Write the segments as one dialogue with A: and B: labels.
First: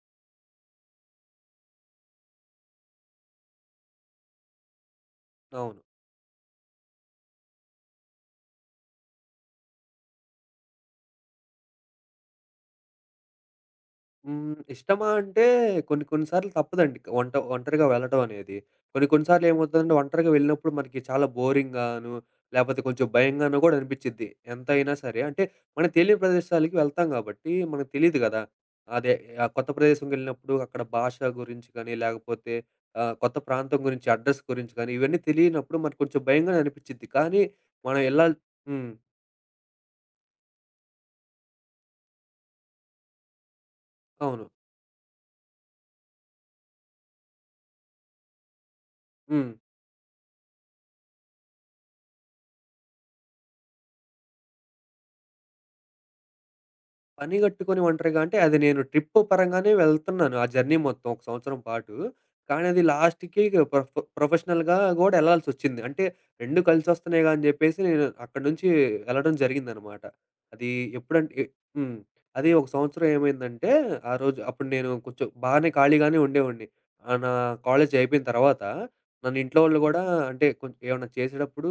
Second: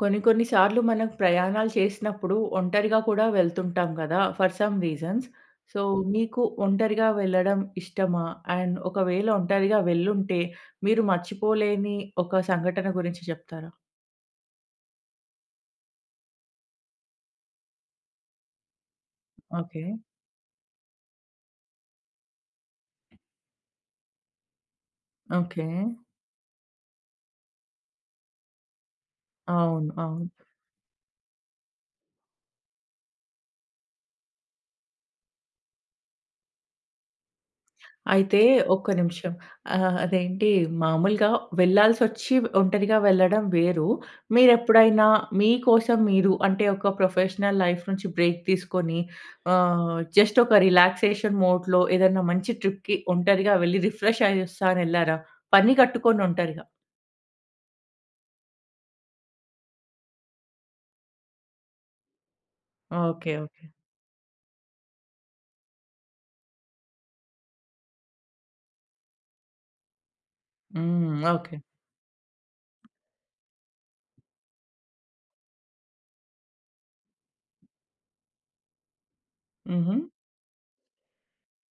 A: కొన్ని కొన్ని సార్లు మనం ప్రయాణాలు చేసినప్పుడు ఒంటరిగా కూడా వెళ్తుంటాం కదా! For some reasons.
B: అవును.
A: సో, మీకు ఒంటరిగా వెళ్ళడం ఇష్టమా? అండ్ ఒకవేళ ఒంటరిగా వెళ్ళుంటే మీరు మర్చిపోలేని ఒక సంఘటన గురించి చెప్తారా?
B: హ్మ్. ఇష్టమా అంటే కొన్ని కొన్ని సార్లు తప్పదండి. ఒంటరిగా వెళ్ళటం అనేది. కొన్ని కొన్ని సార్లు
A: ఓకే.
B: ఏమవుతుందంటే ఒంటరిగా వెళ్ళినప్పుడు మనకి చాలా బోరింగ్‌గాను, లేపోతే కొంచెం భయంగానో గూడా అనిపిచ్చిద్ది. ఎంతైనా సరే. అంటే
A: ఓకే.
B: మనకు తెలియని ప్రదేశాలకి వెళ్తాం గాబట్టి మనకు తెలీదు గదా! అదే ఆ కొత్త
A: అవును. అవును.
B: ప్రదేశంకెళ్ళినప్పుడు అక్కడ భాష గురించి కానీ, లేకపోతే కొత్త ప్రాంతం గురించి, అడ్రస్ గురించి కానీ ఇవన్నీ తెలియనప్పుడు మనకు కొంచెం భయంగానే అనిపిచ్చిద్ది. కానీ మనం ఎళ్ళాలి.
A: అయితే ఒక్క
B: హ్మ్.
A: నిమిషం. అదేంటి మామూలుగా వెళ్ళాల్సొచ్చి ఒంటరిగా వెళ్ళడం వేరు.
B: అవును.
A: మీరెప్పుడైనా మీకోసం మీరు అంటే ఒక ప్రొఫెషనల్ లైఫ్ నుంచి బ్రేక్ తీసుకొని
B: హ్మ్.
A: జస్ట్ ఒక రిలాక్సేషన్ మోడ్‌లో ఏదైనా మంచి ట్రిప్‌కి ఒంటరిగా వెళ్లి రిఫ్రెష్ అయ్యొస్తా అని ఎళ్లారా? పని కట్టుకొని ఒంటరిగా.
B: పని గట్టుకొని ఒంటరిగా అంటే అది నేను ట్రిప్ పరంగానే వెళ్తున్నాను. ఆ జర్నీ మొత్తం ఒక సంవత్సరం పాటు. కానీ అది
A: ఓకే.
B: లాస్ట్‌కి ఇక
A: ఓకే.
B: ప్రొఫెషనల్‌గా కూడా ఎళ్ళాల్సొచ్చింది. అంటే 2 కలిసొస్తున్నాయిగా అని చెప్పేసి నేను అక్కడి నుంచి వెళ్ళడం జరిగిందనమాట. అది
A: హ్మ్.
B: ఎప్పుడంటే ఎ
A: ఓకే.
B: హ్మ్. అది ఒక సంవత్సరం ఏమైందంటే ఆ రోజు అప్పుడు నేను కొంచెం బాగానే ఖాళీగానే ఉండేవాడిని. నా కాలేజ్ అయిపోయిన తర్వాత నన్ను ఇంట్లో వాళ్ళు
A: హుహు.
B: గూడా అంటే కొంచెం ఏమన్నా చేసేటప్పుడు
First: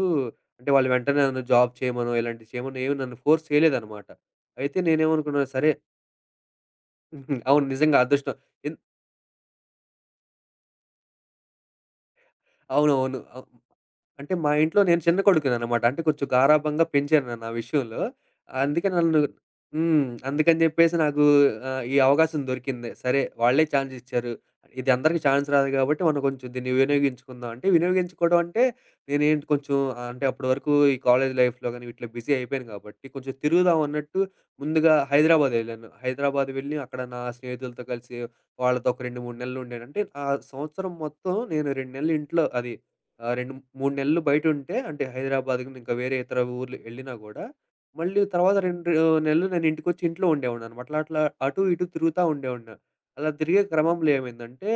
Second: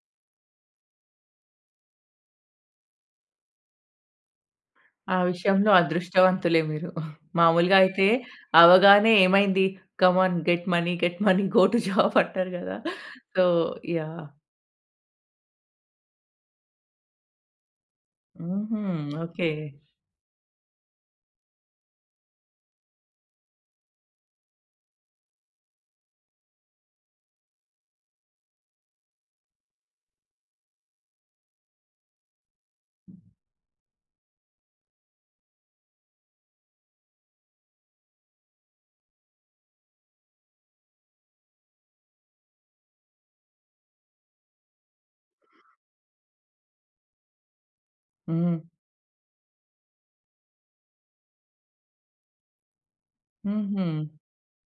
B: అంటే వాళ్ళు వెంటనే నన్ను జాబ్ చేయమనో, ఇలాంటివి చేయమనో ఏమి నన్ను ఫోర్స్ చేయలేదనమాట. అయితే
A: ఆ
B: నేనేమనుకున్నాను సరే
A: విషయంలో అదృష్టవంతులే మీరు.
B: అవును
A: మామూలుగా
B: నిజంగా
A: అయితే
B: అదృష్టం. ఎన్
A: అవ్వగానే ఏమైంది? Come on get money, get money, go to job అంటారు గదా!
B: అవునవును.
A: So, yeah!
B: అంటే మా ఇంట్లో నేను చిన్న కొడుకుననమాట. అంటే కొంచెం గారాబంగా పెంచారు నన్ను ఆ విషయంలో.
A: హుహు.
B: అందుకే నన్ను.
A: ఓకే.
B: హ్మ్. అందుకని జెప్పేసి నాకు ఈ అవకాశం దొరికింది. సరే వాళ్ళే ఛాన్స్ ఇచ్చారు. ఇది అందరికీ ఛాన్స్ రాదు గాబట్టి మనం కొంచెం దీన్ని వినియోగించుకుందాం అంటే, వినియోగించుకోవడం అంటే నేనేంటి కొంచెం అంటే అప్పటి వరకు ఈ కాలేజ్ లైఫ్‌లో గాని వీటిలో బిజీ అయిపోయాను గాబట్టి కొంచెం తిరుగుదాం అన్నట్టు ముందుగా హైదరాబాద్ ఎళ్ళాను. హైదరాబాద్ వెళ్ళి అక్కడ నా స్నేహితులతో కలిసి వాళ్ళతో ఒక 2, 3 నెలలు ఉండాను. అంటే ఆ సంవత్సరం మొత్తం నేను 2 నెలలు ఇంట్లో అది 2, 3 నెలలు బయటుంటే అంటే హైదరాబాద్‌కి ఇంకా వేరే ఇతర ఊర్లు ఎళ్ళినా గూడా, మళ్ళీ తర్వాత
A: హ్మ్.
B: 2 నెలలు నేను ఇంటికొచ్చి ఇంట్లో ఉండేవాడిననమాట. అట్లా, అట్లా అటు ఇటు తిరుగుతా ఉండేవాడిని. అలా తిరిగే
A: హుహు.
B: క్రమంలో ఏమైందంటే,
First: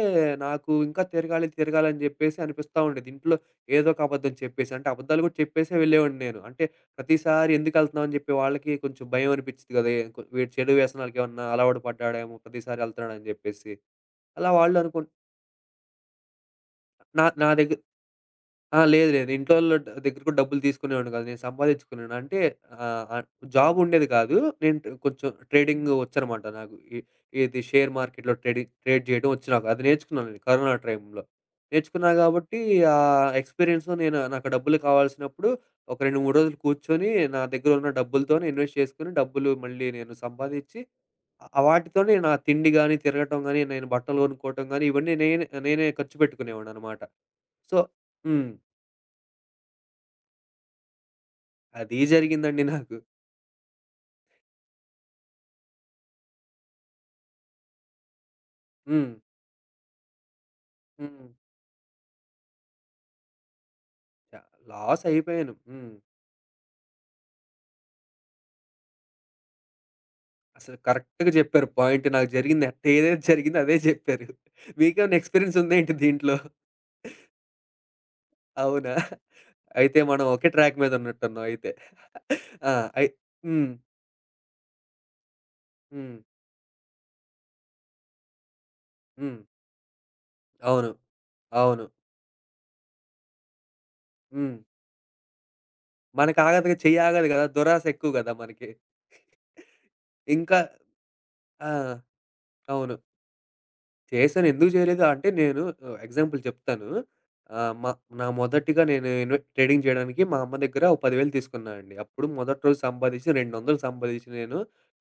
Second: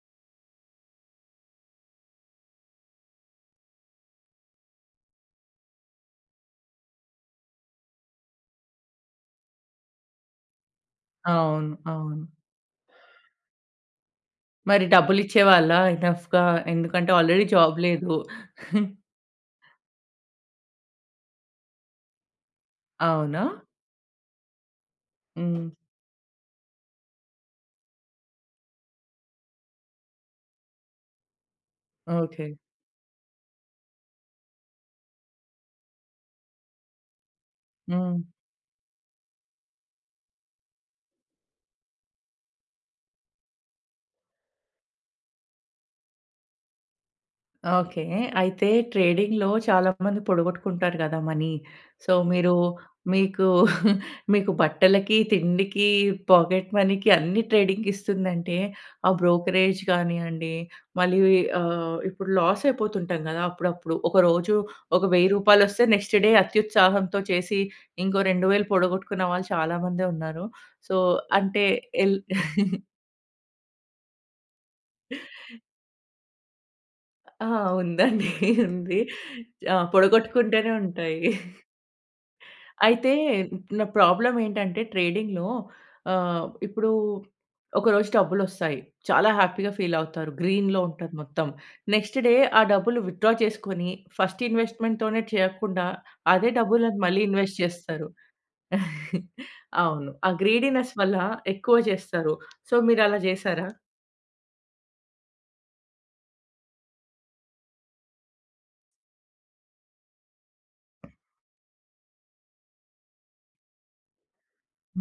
B: నాకు ఇంకా తిరగాలి, తిరగాలి అని జెప్పేసి అనిపిస్తా ఉండేది. ఇంట్లో ఏదో ఒక అబద్ధం చెప్పేసి, అంటే అబద్ధాలు గూడా చెప్పేసే వెళ్ళేవాడిని నేను. అంటే ప్రతిసారి ఎందుకెళ్తున్నాం అని జెప్పి వాళ్ళకి కొంచెం భయం అనిపిచ్చిద్ది గదా! ఎ కొ వీడు చెడు వ్యసనాలకేమన్నా
A: అవును.
B: అలవాటు
A: అవును.
B: పడ్డాడేమో ప్రతిసారి ఎళ్తున్నాడని జెప్పేసి. అలా వాళ్ళు
A: మరి
B: అనుకుం
A: డబ్బులిచ్చేవాళ్ళా ఎనఫ్‌గా? ఎందుకంటే
B: నా
A: ఆల్రెడీ
B: నా
A: జాబ్
B: దగ్గర.
A: లేదు.
B: ఆ! లేదు లేదు. ఇంట్లోళ్ళ దగ్గర కూడా డబ్బులు తీసుకునేవాడిని కాదు. నేను సంపాదించుకున్నాను. అంటే ఆహ్, ఆహ్,
A: అవునా?
B: జాబ్ ఉండేది కాదు. నేను కొంచెం
A: హ్మ్.
B: ట్రేడింగ్ వచ్చనమాట నాకు. ఇది షేర్ మార్కెట్‌లో ట్రేడ్ చేయడం వచ్చు నాకు. అది నేర్చుకున్నాను నేను కరోనా టైంలో. నేర్చుకున్నా
A: ఓకే.
B: కాబట్టి ఆ ఎక్స్‌పీరియన్స్‌తో నేను నాకు డబ్బులు కావాల్సినప్పుడు ఒక 2, 3 రోజులు కూర్చొని నా దగ్గర ఉన్న
A: హ్మ్.
B: డబ్బులతోనే ఇన్వెస్ట్ చేసుకొని డబ్బులు మళ్ళీ నేను సంపాదిచ్చి వాటితోనే నా తిండి గాని, తిరగటం గాని, నేను బట్టలు కొనుక్కోవటం గాని ఇవన్నీ నేనే నేనే ఖర్చు పెట్టుకునేవాడిననమాట. సో.
A: ఓకే.
B: హ్మ్.
A: అయితే ట్రేడింగ్‌లో చాలామంది పొడగొట్టుకుంటారు గదా! మనీ.
B: అదీ
A: సో, మీరు
B: జరిగిందండి నాకు.
A: మీకు మీకు బట్టలకి, తిండికి, పాకెట్ మనీకి అన్ని ట్రేడింగ్‌కిస్తుందంటే, ఆ
B: హ్మ్.
A: బ్రోకరేజ్ కానియండి, మళ్ళీ
B: హ్మ్.
A: ఇప్పుడు లాస్ అయిపోతుంటాం గదా! అప్పుడప్పుడు. ఒక
B: చ
A: రోజు ఒక రూ.
B: లాసయిపోయాను.
A: 1000
B: హ్మ్.
A: నెక్స్ట్ డే అత్యుత్సాహంతో చేసి ఇంకో 2000 పొడగొట్టుకున్న వాళ్ళు చాలామందే ఉన్నారు.
B: అసలు
A: సో,
B: కరెక్ట్‌గా
A: అంటే
B: జెప్పారు పాయింట్.
A: ఎల్
B: నాకు జరిగింది ఏదైతే జరిగిందో అదే జెప్పారు. మీకేమన్నా ఎక్స్‌పీరియన్స్ ఉందా ఏంటి దీంట్లో?
A: ఆ! ఉందండి.
B: అవునా?
A: ఉంది. ఆ!
B: అయితే మనం ఒకే
A: పొడగొట్టుకుంటూనే
B: ట్రాక్ మీద
A: ఉంటాయి.
B: ఉన్నట్టున్నాం అయితే. ఆ! అయి
A: అయితే
B: హ్మ్.
A: నా ప్రాబ్లమ్ ఏంటంటే ట్రేడింగ్‌లో
B: హ్మ్.
A: ఇప్పుడు ఒకరోజు డబ్బులొస్తాయి. చాలా
B: హ్మ్.
A: హ్యాపీగా ఫీల్ అవుతారు. గ్రీన్‌లో
B: అవును.
A: ఉంటది మొత్తం.
B: అవును.
A: నెక్స్ట్ డే ఆ డబ్బులు విత్‌డ్రా చేసుకొని ఫస్ట్
B: హ్మ్.
A: ఇన్వెస్ట్‌మెంట్‌తోనే చేయకుండా
B: మనకు
A: అదే
B: ఆగదుగా చెయ్యి
A: డబ్బులను మళ్ళీ
B: ఆగదు గదా!
A: ఇన్వెస్ట్
B: దురాశ
A: చేస్తారు.
B: ఎక్కువ గదా! మనకి.
A: అవును. ఆ
B: ఇంకా.
A: గ్రీడీనెస్ వల్ల
B: ఆ!
A: ఎక్కువ చేస్తారు. సో,
B: అవును.
A: మీరలా చేసారా?
B: చేశాను. ఎందుకు చేయలేదు అంటే నేను ఎగ్జాంపుల్ చెప్తాను. ఆహ్, మా నా మొదటిగా నేను ట్రేడింగ్ చేయడానికి మా అమ్మ దగ్గర ఒక 10,000 తీసుకున్నా అండి. అప్పుడు మొదటి రోజు సంపాదించి 200 సంపాదించి నేను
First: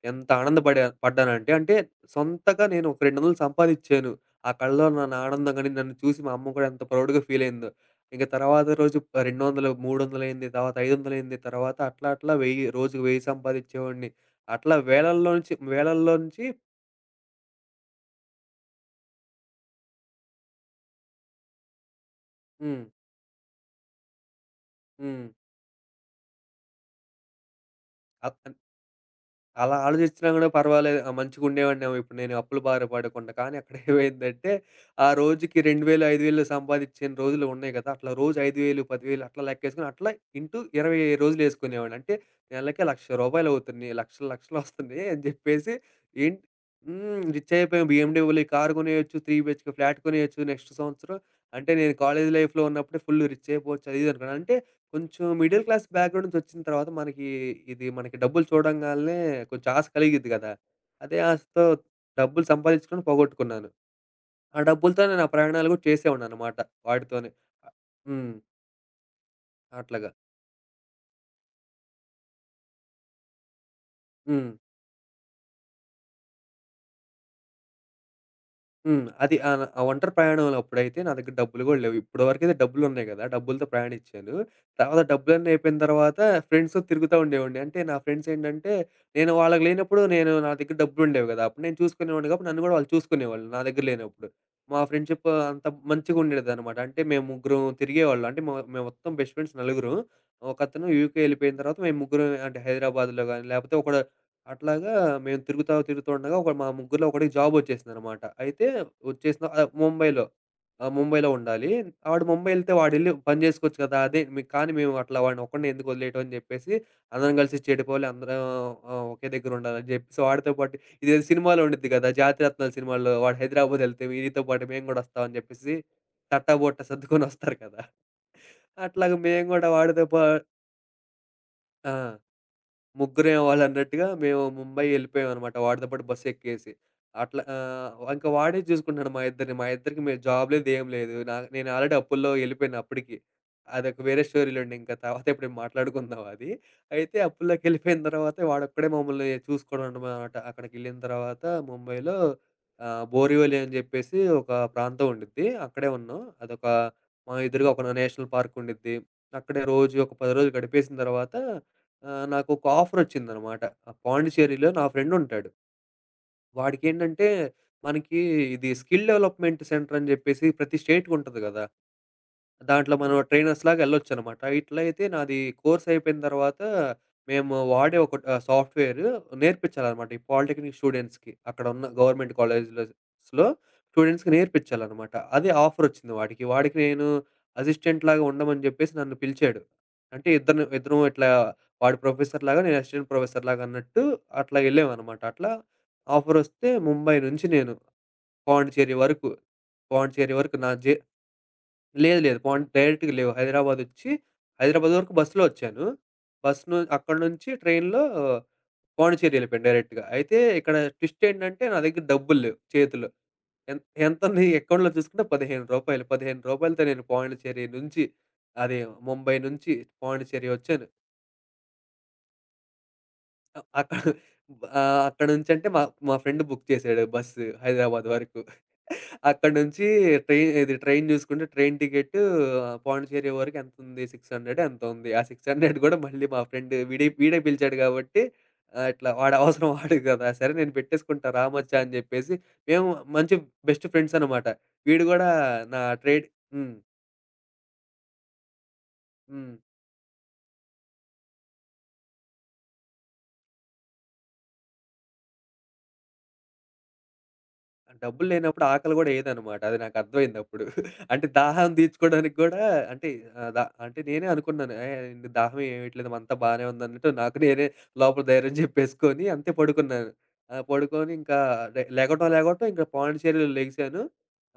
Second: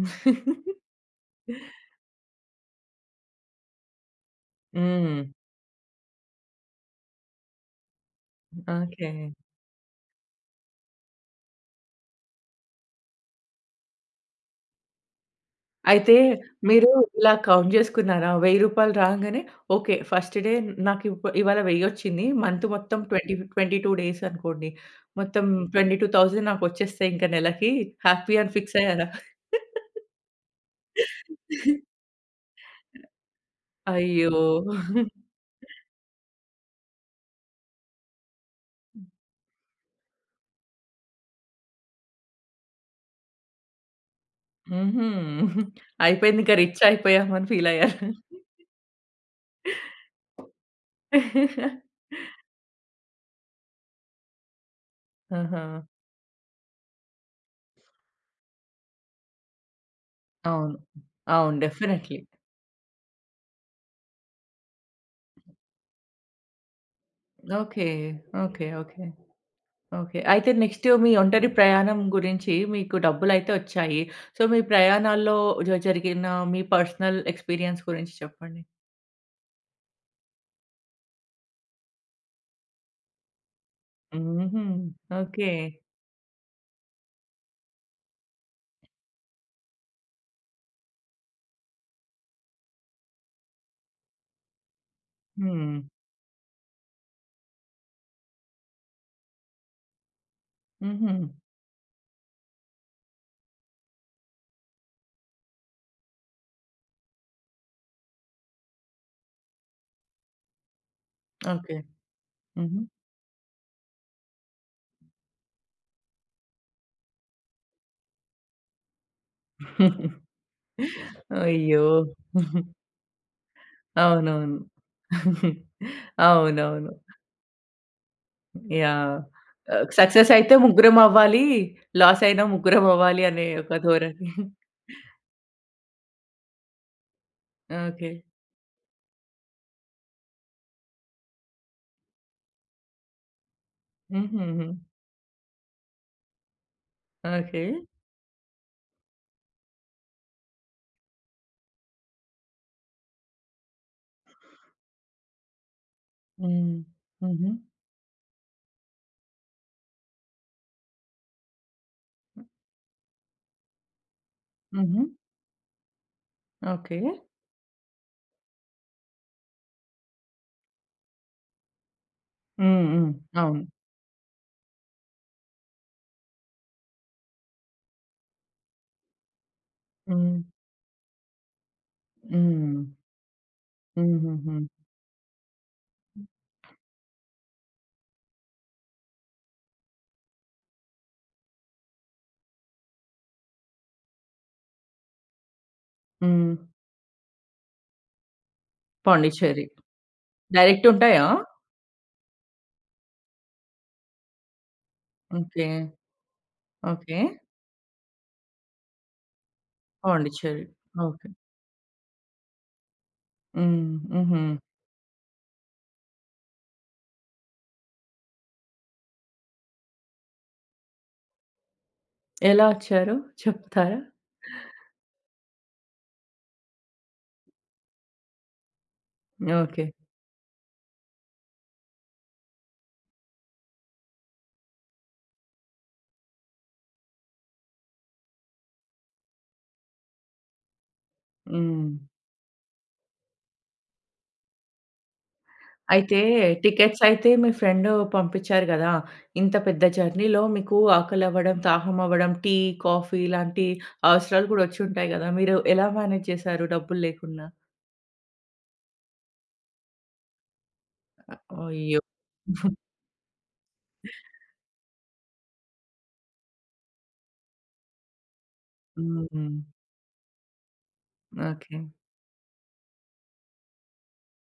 B: ఎంత పడ్డానంటే, అంటే సొంతగా నేను ఒక 200 సంపాదించాను. ఆ కళ్ళలో నా
A: హ్మ్.
B: ఆనందం గాని, నన్ను చూసి మా అమ్మ కూడా ఎంత ప్రౌడ్‌గా ఫీల్ అయిందో. ఇంక తర్వాత రోజు
A: ఓకే.
B: 200, 300 అయింది. తర్వాత 500 అయింది. తర్వాత అట్లా అట్లా 1000 రోజుకి 1000 సంపాదించేవాడిని. అట్లా వేలల్లో నుంచి వేలల్లో
A: అయితే
B: నుంచి.
A: మీరు ఇలా కౌంట్ జేసుకున్నారా? రూ. 1000 రాంగానే ఓకే. ఫస్ట్ డే నాకు ఇవాళ వెయ్యొచ్చింది. మంత్
B: హ్మ్.
A: మొత్తం 20, 22 డేస్ అనుకోండి.
B: హ్మ్.
A: మొత్తం 22,000 నాకొచ్చేస్తాయి ఇంక నెలకి హ్యాపీ
B: అప్
A: అని ఫిక్స్ అయ్యారా?
B: అలా ఆలోచించినా గూడా పర్వాలేదు. మంచిగుండేవాడినేమో ఇప్పుడు నేను అప్పుల బారి పడకుండా. కానీ
A: అయ్యో!
B: అక్కడేమైందంటే ఆ రోజుకి 2000, 5000 సంపాదించిన రోజులు ఉన్నాయి గదా! అట్లా రోజు 5000, 10,000 అట్లా లెక్కేసుకొని అట్లా ఇంటూ 20 రోజులేసుకునేవాడిని. అంటే నెలకి రూ. 1,00,000 లక్షలు లక్షలొస్తున్నాయి
A: హుహు.
B: అని జెప్పేసి. ఏం
A: అయిపోయింది ఇంక రిచ్
B: హ్మ్.
A: అయిపోయాం అని
B: రిచ్
A: ఫీల్
B: అయిపోయాం.
A: అయ్యారా?
B: బీఎండబ్ల్యూ కార్ కొనేయొచ్చు. 3 బీహెచ్‌కే ఫ్లాట్ కొనేయొచ్చు నెక్స్ట్ సంవత్సరం. అంటే నేను కాలేజ్ లైఫ్‌లో ఉన్నప్పుడే ఫుల్ రిచ్ అయిపోవచ్చు అది ఇది అనుకున్నాను. అంటే కొంచెం మిడిల్
A: ఆహా!
B: క్లాస్ బ్యాక్‌గ్రౌండ్ నుంచొచ్చిన తర్వాత మనకి ఇది మనకి డబ్బులు చూడంగాల్నే కొంచెం ఆశ కలిగిద్ది గదా!
A: అవును.
B: అదే
A: అవును.
B: ఆశతో
A: డెఫినైట్‌లీ.
B: డబ్బులు సంపాదించుకొని పోగొట్టుకున్నాను. ఆ డబ్బులతో నేను ఆ ప్రయాణాలు గూడా చేసేవాడిననమాట వాటితోనే.
A: ఓకే.
B: హ్మ్.
A: ఓకే. ఓకే.
B: అట్లాగా.
A: ఓకే. అయితే నెక్స్ట్ మీ ఒంటరి ప్రయాణం గురించి మీకు డబ్బులైతే వచ్చాయి. సో,
B: హ్మ్.
A: మీ ప్రయాణాల్లో జరిగిన మీ పర్సనల్ ఎక్స్‌పీరియన్స్ గురించి చెప్పండి?
B: హ్మ్. అది ఆ ఒంటరి ప్రయాణంలో అప్పుడైతే నా దగ్గర డబ్బులు గూడా లేవు. ఇప్పటివరకైతే డబ్బులున్నాయి గదా! డబ్బులతో ప్రయాణించాను.
A: హుహు.
B: తర్వాత డబ్బులన్నీ
A: ఓకే.
B: అయిపోయిన తర్వాత ఫ్రెండ్స్‌తో తిరుగుతా ఉండేవాడిని. అంటే నా ఫ్రెండ్స్ ఏంటంటే, నేను వాళ్ళకి లేనప్పుడు నేను నా దగ్గర డబ్బులుండేవి గదా! అప్పుడు నేను చూసుకునేవాడిని కాబట్టి నన్ను గూడా వాళ్ళు చూసుకునేవాళ్ళు నా దగ్గర లేనప్పుడు. మా ఫ్రెండ్‌షిప్ అంత
A: హ్మ్.
B: మంచిగుండేదనమాట. అంటే మేము ముగ్గురం తిరిగేవాళ్ళం. అంటే మేము మొత్తం బెస్ట్ ఫ్రెండ్స్ నలుగురం. ఒకతను
A: హుహు.
B: యూకే ఎళ్ళిపోయిన తర్వాత మేము ముగ్గురం అంటే హైదరాబాద్‌లో గాని, లేపోతే ఒకడు అట్లాగా మేము తిరుగుతూ ఉండగా ఒక మా ముగ్గురులో ఒకడికి జాబ్ వచ్చేసిందనమాట. అయితే వచ్చేసిన ముంబైలో. ముంబైలో ఉండాలి.
A: ఓకే.
B: ఆడు ముంబై ఎళ్తే
A: హుహు.
B: వాడెళ్ళి పని జేసుకోవచ్చు కదా! అదే మీ కానీ మేము అట్లా వాడిని ఒక్కడినే ఎందుకు వదిలేయటం అని జెప్పేసి అందరం కలిసి చెడిపోవాలి. అందరం ఒకే దగ్గర ఉండాలని జెప్పేసి వాడితో పాటు ఇదేదో సినిమాలో
A: అయ్యో!
B: ఉండిద్ది గదా! 'జాతిరత్నాలు' సినిమాలో వాడు హైదరాబాద్ ఎళ్తే వీడితో
A: అవునవును.
B: పాటు మేము గూడా వస్తాం అని జెప్పేసి, తట్టా బుట్ట
A: అవునవును.
B: సర్దుకొని వస్తారు కదా! అట్లాగా
A: యాహ్!
B: మేము గూడా వాడితో పా
A: సక్సెస్ అయితే ముగ్గురం అవ్వాలి.
B: ఆ!
A: లాస్ అయినా ముగ్గురం అవ్వాలి
B: ముగ్గురే
A: అనే ఒక
B: వాళ్ళన్నట్టుగా
A: ధోరణి.
B: మేము ముంబై ఎళ్ళిపోయామనమాట. వాడితో పాటు బస్సెక్కేసి. అట్లా
A: ఓకే.
B: ఇంక వాడే చూసుకుంటున్నాడు మా ఇద్దరిని. మా ఇద్దరికి జాబ్ లేదు, ఏం లేదు. నేను ఆల్రెడీ అప్పుల్లో ఎళ్ళిపోయాను అప్పటికి. అదొక వేరే
A: హుహుహు.
B: స్టోరీలెండి. ఇంక తర్వాత ఎప్పుడైనా మాట్లాడుకుందాం అది. అయితే
A: ఓకే.
B: అప్పుల్లోకెళ్ళిపోయిన తర్వాత వాడొక్కడే మమ్మల్ని చూసుకోవడం అనమాట. అక్కడికెళ్ళిన తర్వాత ముంబైలో బోరివలి అని జెప్పేసి ఒక ప్రాంతం ఉండిద్ది. అక్కడే ఉన్నాం. అదొక
A: హ్మ్.
B: మా
A: హుహు.
B: ఎదురుగా ఒక నేషనల్ పార్క్ ఉండిద్ది. అక్కడే రోజు ఒక 10 రోజులు గడిపేసిన తర్వాత నాకొక ఆఫరొచ్చిందనమాట. పాండిచ్చేరిలో నా
A: హుహు.
B: ఫ్రెండుంటాడు.
A: ఓకే.
B: వాడికేంటంటే, మనకి ఇది స్కిల్ డెవలప్‌మెంట్ సెంటర్ అని జెప్పేసి ప్రతి స్టేట్‌కుంటది గదా!
A: హ్మ్.
B: దాంట్లో
A: హ్మ్.
B: మనం
A: అవును.
B: ట్రైనర్స్‌లాగా ఎళ్ళొచ్చనమాట. ఇట్లయితే నాది కోర్స్ అయిపోయిన తర్వాత, మేము వాడే ఒక సాఫ్ట్‌వేర్ నేర్పించాలనమాట. ఈ
A: హ్మ్.
B: పాలిటెక్నిక్ స్టూడెంట్స్‌కి అక్కడున్న గవర్నమెంట్
A: హ్మ్.
B: కాలేజ్‌లస్‌లో స్టూడెంట్స్‌కి
A: హుహుహు.
B: నేర్పించాలనమాట. అదే ఆఫరొచ్చింది వాడికి. వాడికి నేను అసిస్టెంట్‌లాగా ఉండమని జెప్పేసి నన్ను పిలిచాడు. అంటే ఇద్దరిని ఇద్దరం ఇట్లా వాడు ప్రొఫెసర్‌లాగా, నేను అసిస్టెంట్ ప్రొఫెసర్‌లాగా అన్నట్టు అట్లా ఎళ్ళామనమాట. అట్లా
A: హ్మ్.
B: ఆఫరొస్తే ముంబై నుంచి నేను పాండిచ్చేరి వరకు,
A: పాండిచ్చేరి.
B: పాండిచ్చేరి వరకు నా
A: డైరెక్ట్ ఉంటాయా?
B: లేదు లేదు. డైరెక్ట్‌గా లేవు. హైదరాబాదొచ్చి, హైదరాబాద్ వరకు బస్సులో
A: ఓకే.
B: వచ్చాను. బస్ ను
A: ఓకే.
B: అక్కడి నుంచి ట్రైన్‌లో పాండిచ్చేరి వెళ్ళిపోయాను డైరెక్ట్‌గా. అయితే
A: పాండిచ్చేరి.
B: ఇక్కడ ట్విస్ట్
A: ఓకే.
B: ఏంటంటే నా దగ్గర డబ్బులు లేవు చేతిలో. ఎన్
A: హ్మ్. హుహు.
B: ఎంతుంది అకౌంట్‌లో చూసుకుంటే రూ. 15. రూ. 15తో నేను పాండిచ్చేరి నుంచి అదే ముంబై నుంచి పాండిచ్చేరి వచ్చాను.
A: ఎలా వచ్చారు?
B: అక్కడ
A: చెప్తారా?
B: అక్కడి నుంచి అంటే మా మా ఫ్రెండ్ బుక్ చేసాడు బస్సు హైదరాబాద్ వరకు. అక్కడి
A: ఓకే.
B: నుంచి ట్రైన్ చూసుకుంటే ట్రైన్ టికెట్ పాండిచ్చేరి వరకు ఎంత ఉంది? 600 ఎంతో ఉంది. ఆ 600 కూడా మళ్ళీ మా ఫ్రెండ్ వీడే వీడే పిలిచాడు కాబట్టి ఇట్లా వాడి అవసరం వాడిది కదా! సరే నేను పెట్టేసుకుంటా రా మచ్చా
A: హ్మ్.
B: అని చెప్పేసి, మేము మంచి బెస్ట్ ఫ్రెండ్స్ అనమాట. వీడు కూడా నా
A: అయితే
B: ట్రేడ్. హ్మ్.
A: టికెట్స్ అయితే మీ ఫ్రెండ్ పంపించారు గదా! ఇంత
B: హ్మ్.
A: పెద్ద జర్నీలో మీకు ఆకలవ్వడం, దాహం అవ్వడం, టీ, కాఫీ ఇలాంటి అవసరాలు కూడా వచ్చుంటాయి గదా! మీరు ఎలా మేనేజ్ చేశారు డబ్బులు లేకున్నా?
B: డబ్బులు లేనప్పుడు ఆకలి గూడా ఎయదనమాట. అది నాకర్థమైందప్పుడు. అంటే దాహం
A: అయ్యో!
B: తీర్చుకోవడానికి గూడా అంటే ఆహ్, ద అంటే నేనే అనుకున్నాను. ఏహ్! దాహం ఏయట్లేదు అంతా బానే ఉందన్నట్టు నాకు నేనే లోపల ధైర్యం చెప్పేసుకొని
A: హ్మ్.
B: అంతే పడుకున్నాను. పడుకొని ఇంకా
A: ఓకే.
B: లెగవటం లెగవటం ఇంకా పాండిచ్చేరిలో లెగిసాను.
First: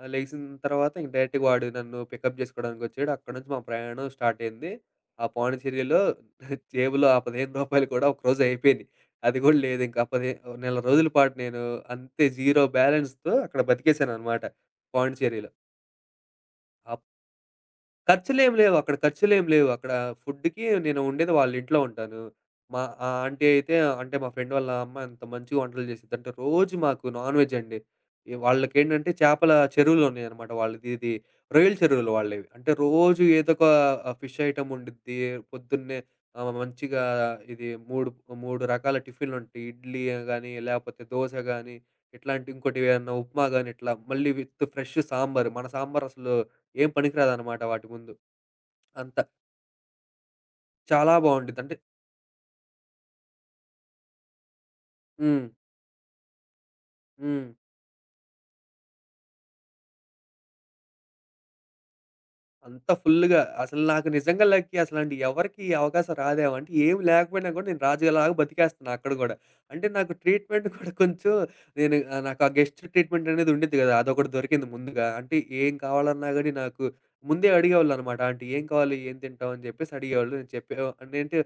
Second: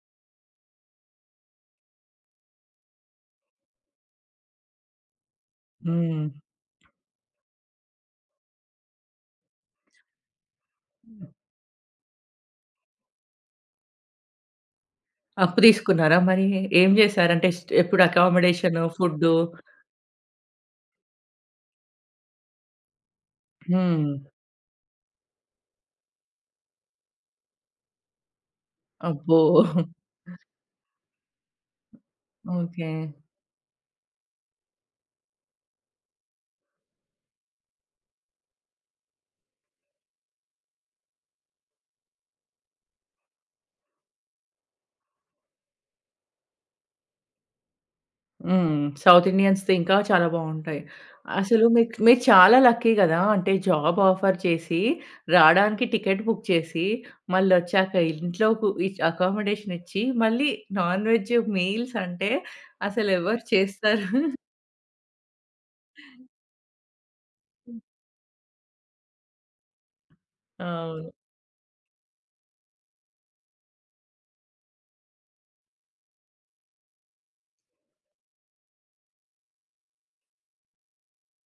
B: లెగిసిన తర్వాత ఇంక డైరెక్ట్‌గా వాడు నన్ను పికప్ జేసుకోవడానికొచ్చాడు. అక్కడి నుంచి మా ప్రయాణం స్టార్ట్ అయింది. ఆ పాండిచ్చేరిలో
A: హ్మ్.
B: జేబులో ఆ రూ. 15 కూడా ఒకరోజు అయిపోయినాయి. అది గూడా లేదింక. పది ఓ నెల రోజుల పాటు నేను అంతే జీరో బ్యాలెన్స్‌తో అక్కడ బతికేసాననమాట పాండిచ్చేరిలో.
A: అప్పు తీసుకున్నారా మరి? ఏం
B: అప్
A: చేశారంటే ఎప్పుడు
B: ఖర్చులేమి లేవు.
A: అకామిడేషను,
B: అక్కడ
A: ఫుడ్డు
B: ఖర్చులేమి లేవు. అక్కడ ఫుడ్‌కి నేను ఉండేది వాళ్ళ ఇంట్లో ఉంటాను. మా ఆ ఆంటీ అయితే
A: హ్మ్.
B: అంటే మా ఫ్రెండ్ వాళ్ళ అమ్మ ఎంత మంచిగా వంటలు చేసిద్దంటే రోజు మాకు నాన్ వెజ్ అండి. ఈ వాళ్ళకేంటంటే
A: అబ్బో!
B: చేపల చెరువులు ఉన్నాయన్నమాట. వాళ్ళది ఇది రొయ్యల చెరువులు వాళ్ళవి. అంటే
A: ఓకే.
B: రోజు ఏదో ఒక ఫిష్ ఐటెమ్ ఉండిద్ది. పొద్దున్నే మంచిగా ఇది 3 రకాల టిఫిన్‌లుంటాయి. ఇడ్లీ గాని, లేపోతే దోస గాని, ఇట్లాంటి ఇంకోటి ఏదన్నా ఉప్మా గాని ఇట్లా మళ్ళీ విత్ ఫ్రెష్ సాంబారు. మన సాంబారసలు ఏం పనికిరాదనమాట వాటి ముందు.
A: హ్మ్.
B: అంత.
A: సౌత్ ఇండియన్స్‌ది ఇంకా చాలా బావుంటాయి.
B: చాలా బావుండిద్ది.
A: అసలు
B: అంటే.
A: మీకు మీరు చాలా లక్కీ గదా! అంటే జాబ్ ఆఫర్ చేసి,
B: హ్మ్.
A: రాడానికి టికెట్ బుక్ చేసి,
B: హ్మ్.
A: మళ్ళొచ్చాక ఇంట్లో కు ఇచ్ అకామిడేషన్ ఇచ్చి, మళ్ళీ నాన్ వెజ్ మీల్స్ అంటే
B: అంతా ఫుల్‌గా.
A: అసలెవరు
B: అసలు
A: చేస్తారు?
B: నాకు నిజంగా లక్కీ అసలాంటి ఎవరికీ ఈ అవకాశం రాదేమో. అంటే ఏమి లేకపోయినా గూడా నేను రాజులాగా బతికేస్తున్నా అక్కడ గూడా. అంటే నాకు ట్రీట్‌మెంట్ కూడా
A: అవును.
B: కొంచెం నేను నాకు ఆ గెస్ట్ ట్రీట్‌మెంట్ అనేది ఉండిద్ది గదా! అదొకటి దొరికింది ముందుగా. అంటే ఏం కావాలన్నా గాని నాకు ముందే అడిగేవాళ్ళనమాట. ఆంటీ ఏం కావాలి? ఏం తింటావు? అని జెప్పేసి అడిగేవాళ్ళు. నేను చెప్పే నేనంటే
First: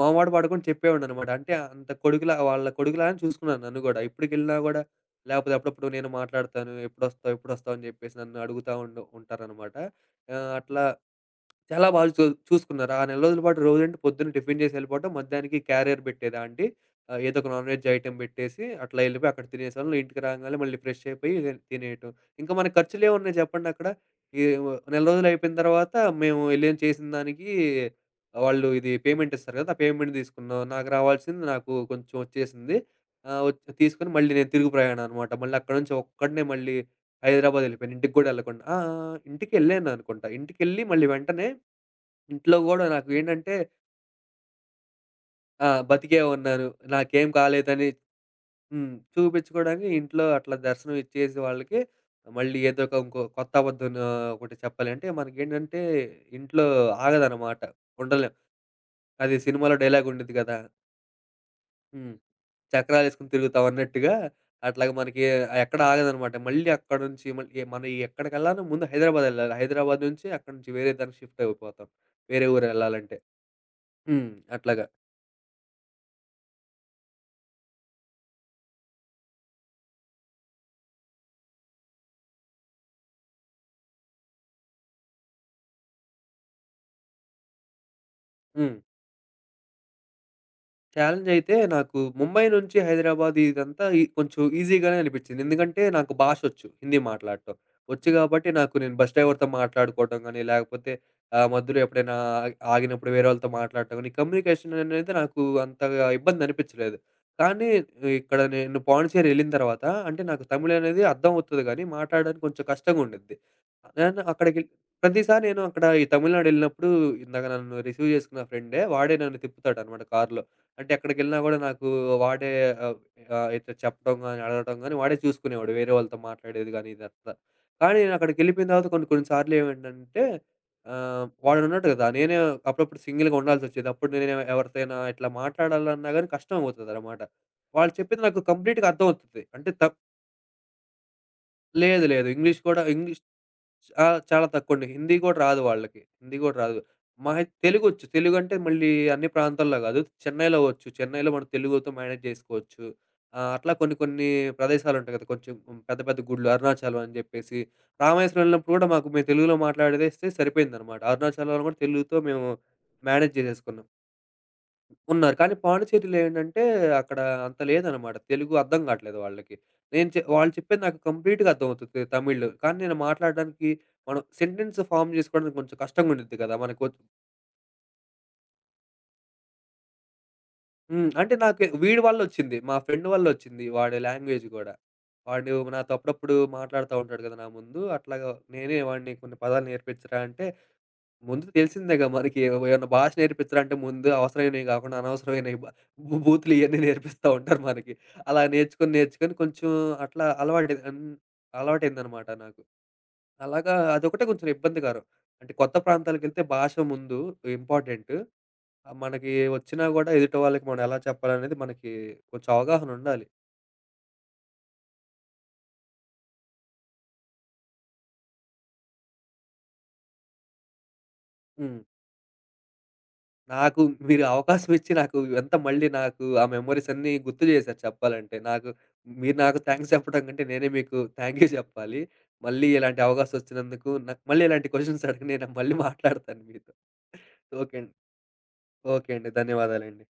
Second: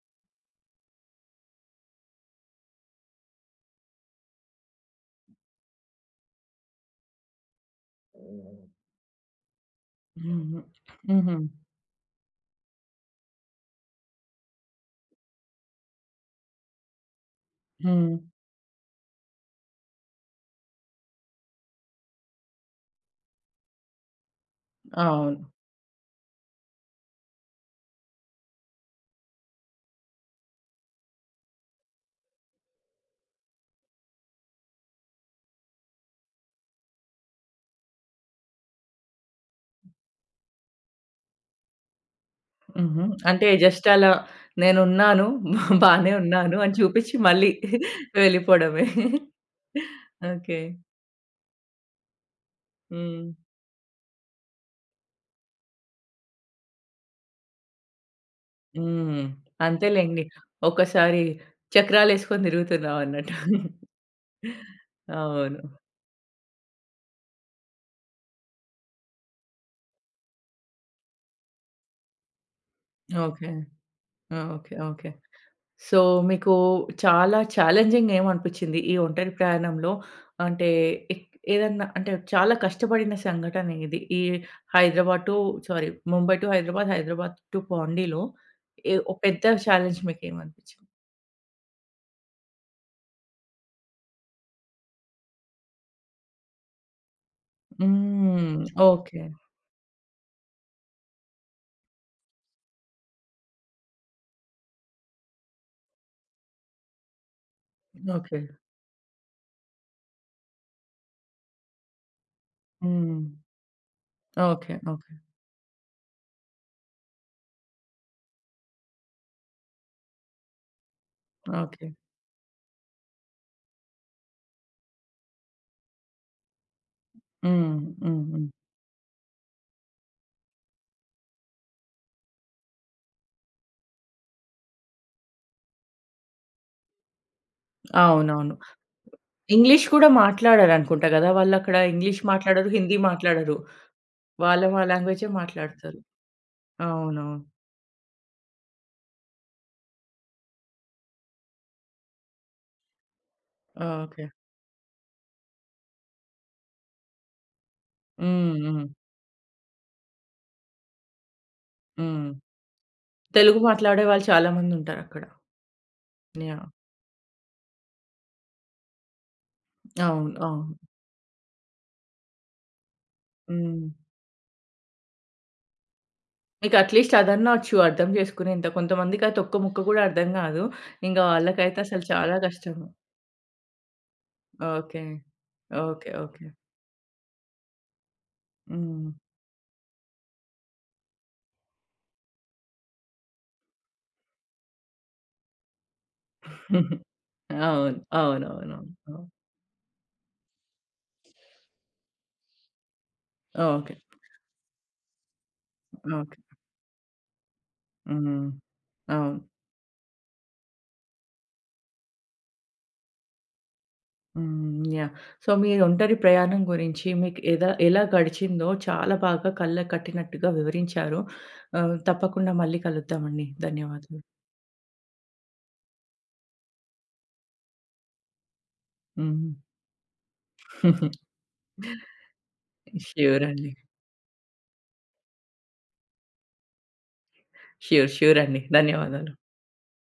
B: మొహమాట పడకుండా చెప్పేవాడిననమాట. అంటే అంత కొడుకులా వాళ్ళ కొడుకులానే చూసుకున్నాను నన్ను గూడా. ఎప్పటికెళ్ళినా గూడా లేపోతే అప్పుడప్పుడు నేను మాట్లాడతాను. ఎప్పుడొస్తావు? ఎప్పుడొస్తావు? అని జెప్పేసి నన్ను
A: హ్మ్.
B: అడుగుతా ఉంటారనమాట. ఆ!
A: హుహు.
B: అట్లా
A: హుహు.
B: చాలా బాగా చూసుకున్నారు. ఆ నెల రోజుల పాటు రోజంటే పొద్దున్న టిఫిన్ చేసి ఎళ్ళిపోవటం. మధ్యాహ్నానికి క్యారియర్ పెట్టేదా ఆంటీ? ఏదో ఒక నాన్ వెజ్
A: హ్మ్.
B: ఐటెమ్ పెట్టేసి అట్లా ఎళ్ళిపోయి అక్కడ తినేసేవాళ్ళు. ఇంటికి రాంగానే మళ్ళీ ఫ్రెష్ అయిపోయి తినేయటం. ఇంకా మన ఖర్చులేమున్నాయి చెప్పండక్కడ? ఈ నెల రోజులు
A: అవును.
B: అయిపోయిన తర్వాత మేము ఎళ్ళేం చేసిన దానికి వాళ్ళు ఇది పేమెంట్ ఇస్తారు కదా! ఆ పేమెంట్ తీసుకున్నాం. నాకు రావాల్సింది నాకు కొంచెం వచ్చేసింది. ఆహ్, వచ్ తీసుకొని మళ్ళీ నేను తిరుగు ప్రయాణం అనమాట. మళ్ళీ అక్కడి నుంచి ఒక్కడినే మళ్ళీ హైదరాబాద్ ఎళ్ళిపోయాను. ఇంటికి కూడా ఎళ్ళకుండా. ఆ! ఆ! ఇంటికెళ్ళాననుకుంటా. ఇంటికెళ్ళి మళ్ళీ వెంటనే ఇంట్లో గూడా
A: హుహు. అంటే
B: నాకేంటంటే
A: జస్ట్ అలా నేనున్నాను, బానే
B: బతికే
A: ఉన్నాను
B: ఉన్నాను.
A: అని చూపించి
B: నాకేం
A: మళ్ళీ
B: కాలేదని.
A: వెళ్ళిపోవడమే.
B: హ్మ్. చూపించుకోవడానికి ఇంట్లో అట్లా
A: ఓకే.
B: దర్శనం ఇచ్చేసి వాళ్ళకి మళ్ళీ ఏదో ఒక ఇంకో
A: హ్మ్.
B: కొత్త అబద్ధం ఒకటి చెప్పాలంటే మనకేంటంటే ఇంట్లో ఆగదనమాట. ఉండలేం.
A: హ్మ్.
B: అది సినిమాలో డైలాగ్
A: అంతేలెండి.
B: ఉండిద్ది గదా!
A: ఒక్కసారి
B: హ్మ్.
A: చక్రాలేసుకొని
B: చక్రాలేసుకొని
A: తిరుగుతున్నామన్నట్టు.
B: తిరుగుతాం అన్నట్టుగా అట్లాగా మనకి
A: అవును.
B: ఎక్కడ ఆగదనమాట. మళ్ళీ అక్కడ నుంచి మళ్ళీ మనం ఎక్కడికెళ్ళాలన్నా ముందు హైదరాబాద్ ఎళ్ళాలి. హైదరాబాద్ నుంచి అక్కడి నుంచి వేరే దానికి షిఫ్ట్ అయిపోతాం. వేరే ఊరు ఎళ్ళాలంటే.
A: ఓకే.
B: హ్మ్.
A: ఆ! ఓకే.
B: అట్లాగా.
A: ఓకే. సో, మీకు చాలా ఛాలెంజింగ్ ఏమనిపించింది ఈ ఒంటరి ప్రయాణంలో? అంటే ఎక్ ఏదన్నా అంటే చాలా కష్టపడిన సంఘటన ఏది? ఈ Hyderabad to sorry, Mumbai to Hyderabad, Hyderabad to పాండిలో
B: హ్మ్.
A: ఏ ఓ పెద్ద ఛాలెంజ్ మీకేమనిపించింది?
B: ఛాలెంజ్ అయితే నాకు ముంబై నుంచి హైదరాబాద్ ఇదంతా ఈ కొంచెం ఈజీగానే అనిపించింది. ఎందుకంటే నాకు భాషొచ్చు హిందీ మాట్లాడటం. వచ్చు కాబట్టి
A: హ్మ్.
B: నాకు నేను బస్
A: ఓకే.
B: డ్రైవర్‌తో మాట్లాడుకోవటం గానీ, లేకపోతే మధ్యలో ఎప్పుడైనా ఆగినప్పుడు వేరే వాళ్ళతో మాట్లాడటం గానీ, కమ్యూనికేషన్ అనేది నాకు అంతగా ఇబ్బంది అనిపించలేదు. కానీ ఇక్కడ
A: ఓకే.
B: నేను పాండిచ్చేరి ఎళ్ళిన తర్వాత అంటే నాకు తమిళ్ అనేది అర్థం అవుతది గానీ, మాట్లాడడానికి కొంచెం కష్టంగా
A: హ్మ్.
B: ఉండిద్ది. నేను అక్కడికి
A: ఓకే. ఓకే.
B: ప్రతిసారి నేను అక్కడ ఈ తమిళనాడు ఎళ్ళినప్పుడు ఇందాక నన్ను రిసీవ్ చేసుకున్న ఫ్రెండే వాడే నన్ను తిప్పుతాడనమాట కార్‌లో. అంటే ఎక్కడికెళ్ళినా గూడా
A: ఓకే.
B: నాకు వాడే ఆహ్, ఆహ్, అయితే చెప్పడం గాని, అడగడం గాని వాడే చూసుకునేవాడు. వేరే వాళ్ళతో మాట్లాడేది గాని ఇదంతా.
A: హ్మ్.
B: కానీ
A: హ్మ్. హ్మ్.
B: నేనక్కడికెళ్ళిపోయిన తర్వాత కొన్ని కొన్ని సార్లు ఏమైందంటే వాడున్నాడు గదా! నేనే అప్పుడప్పుడు సింగిల్‌గా ఉండాల్సొచ్చేది. అప్పుడు నేను ఎవరితోనైనా ఇట్లా మాట్లాడాలన్నా గాని కష్టమవుతదనమాట. వాళ్ళు చెప్పేది నాకు
A: అవునవును.
B: కంప్లీట్‌గా అర్థమవుతది. అంటే
A: ఇంగ్లీష్ కూడా మాట్లాడరనుకుంటా గదా! వాళ్ళక్కడ
B: లేదు.
A: ఇంగ్లీష్
B: లేదు. ఇంగ్లీష్
A: మాట్లాడరు,
B: కూడా
A: హిందీ మాట్లాడరు.
B: ఆ! చాలా
A: వాళ్ళ మా
B: తక్కువండి. హిందీ
A: లాంగ్వేజే
B: కూడా రాదు
A: మాట్లాడతారు.
B: వాళ్ళకి. హిందీ కూడా రాదు.
A: అవునవును.
B: మహా అయితే తెలుగొచ్చు. తెలుగంటే మళ్ళీ అన్ని ప్రాంతాల్లో కాదు. చెన్నైలో వచ్చు. చెన్నైలో మనం తెలుగుతో మేనేజ్ చేసుకోవచ్చు. అట్లా కొన్ని
A: ఓకే.
B: కొన్ని ప్రదేశాలుంటాయి కదా! కొంచెం పెద్ద పెద్ద గుడులు అరుణాచలం అని చెప్పేసి. రామేశ్వరం
A: హ్మ్.
B: వెళ్ళినప్పుడు
A: హ్మ్.
B: కూడా మాకు మేము తెలుగులో మాట్లాడేస్తే సరిపోయిందనమాట. అరుణాచలంలో కూడా తెలుగుతో
A: హ్మ్.
B: మేము మేనేజ్
A: తెలుగు
B: చేసేసుకున్నాం.
A: మాట్లాడే వాళ్ళు చాలా మందుంటారక్కడ.
B: ఉన్నారు. కానీ పాండిచ్చేరిలో ఏంటంటే,
A: యాహ్!
B: అక్కడ అంత లేదనమాట. తెలుగు అర్థం కాట్లేదు వాళ్ళకి. నేను
A: అవును.
B: వాళ్ళు
A: అవును.
B: చెప్పేది నాకు కంప్లీట్‌గా అర్థమవుతుంది తమిళ్. కానీ నేను మాట్లాడడానికి
A: హ్మ్.
B: మనం సెంటెన్స్ ఫార్మ్ చేసుకోవడానికి కొంచెం కష్టంగా ఉండిద్ది కదా!
A: మీకు
B: మనకు
A: అట్‌లీస్ట్ అదన్నా వచ్చు అర్థం చేసుకునేంత. కొంతమందికయితే ఒక్క ముక్క గూడా అర్థం గాదు.
B: హ్మ్.
A: ఇంక
B: అంటే నాకు
A: వాళ్ళకైతే
B: వీడి
A: అసలు చాలా
B: వల్లొచ్చింది. మా
A: కష్టము.
B: ఫ్రెండ్ వల్లొచ్చింది. వాడి లాంగ్వేజ్ గూడా.
A: ఓకే.
B: వాడు నాతో
A: ఓకే.
B: అప్పుడప్పుడు
A: ఓకే.
B: మాట్లాడుతా ఉంటాడు కదా! నా ముందు. అట్లాగా నేనే
A: హ్మ్.
B: వాడిని కొన్ని పదాలు నేర్పించరా అంటే ముందు తెలిసిందేగా మనకి ఏమన్నా భాష నేర్పించాలంటే ముందు అవసరమైనవి కాకుండా అనవసరమైనవి బ భూ బూతులు ఇయన్నీ నేర్పిస్తా ఉంటారు మనకి.
A: అవును.
B: అలా
A: అవునవునవును.
B: నేర్చుకొని,
A: అవును.
B: నేర్చుకొని కొంచెం అట్లా అలవాటు అన్ అలవాటయిందనమాట నాకు. అలాగా
A: ఓకే.
B: అదొకటే కొంచెం ఇబ్బందికరం. అంటే కొత్త ప్రాంతాలకెళ్తే
A: ఓకే.
B: భాష ముందు ఇంపార్టెంట్.
A: హ్మ్.
B: మనకి
A: అవును.
B: వచ్చినా గూడా ఎదుటి వాళ్ళకి మనం ఎలా చెప్పాలనేది మనకి కొంచెం అవగాహనుండాలి.
A: హ్మ్. యాహ్! సో, మీ ఒంటరి ప్రయాణం గురించి మీకు ఎలా గడిచిందో చాలా బాగా కళ్ళకు కట్టినట్టుగా వివరించారు.
B: హ్మ్.
A: ఆహ్, తప్పకుండా మళ్ళీ కలుద్దామండి.
B: నాకు
A: ధన్యవాదాలు.
B: మీరు అవకాశం ఇచ్చి నాకు ఇవంతా మళ్ళీ నాకు ఆ మెమోరీస్ అన్నీ గుర్తు చేశారు చెప్పాలంటే. నాకు మీరు
A: హ్మ్.
B: నాకు థాంక్స్ చెప్పడం కంటే నేనే మీకు థాంక్ యూ చెప్పాలి. మళ్ళీ ఇలాంటి అవకాశం
A: ష్యూర్ అండి.
B: వచ్చినందుకు నాకు మళ్ళీ ఇలాంటి క్వెషన్స్ అడగండి. నేను మళ్ళీ మాట్లాడతాను మీతో. ఓకే అండి.
A: ష్యూర్, ష్యూర్ అండి.
B: ఓకే అండి.
A: ధన్యవాదాలు.
B: ధన్యవాదాలండి.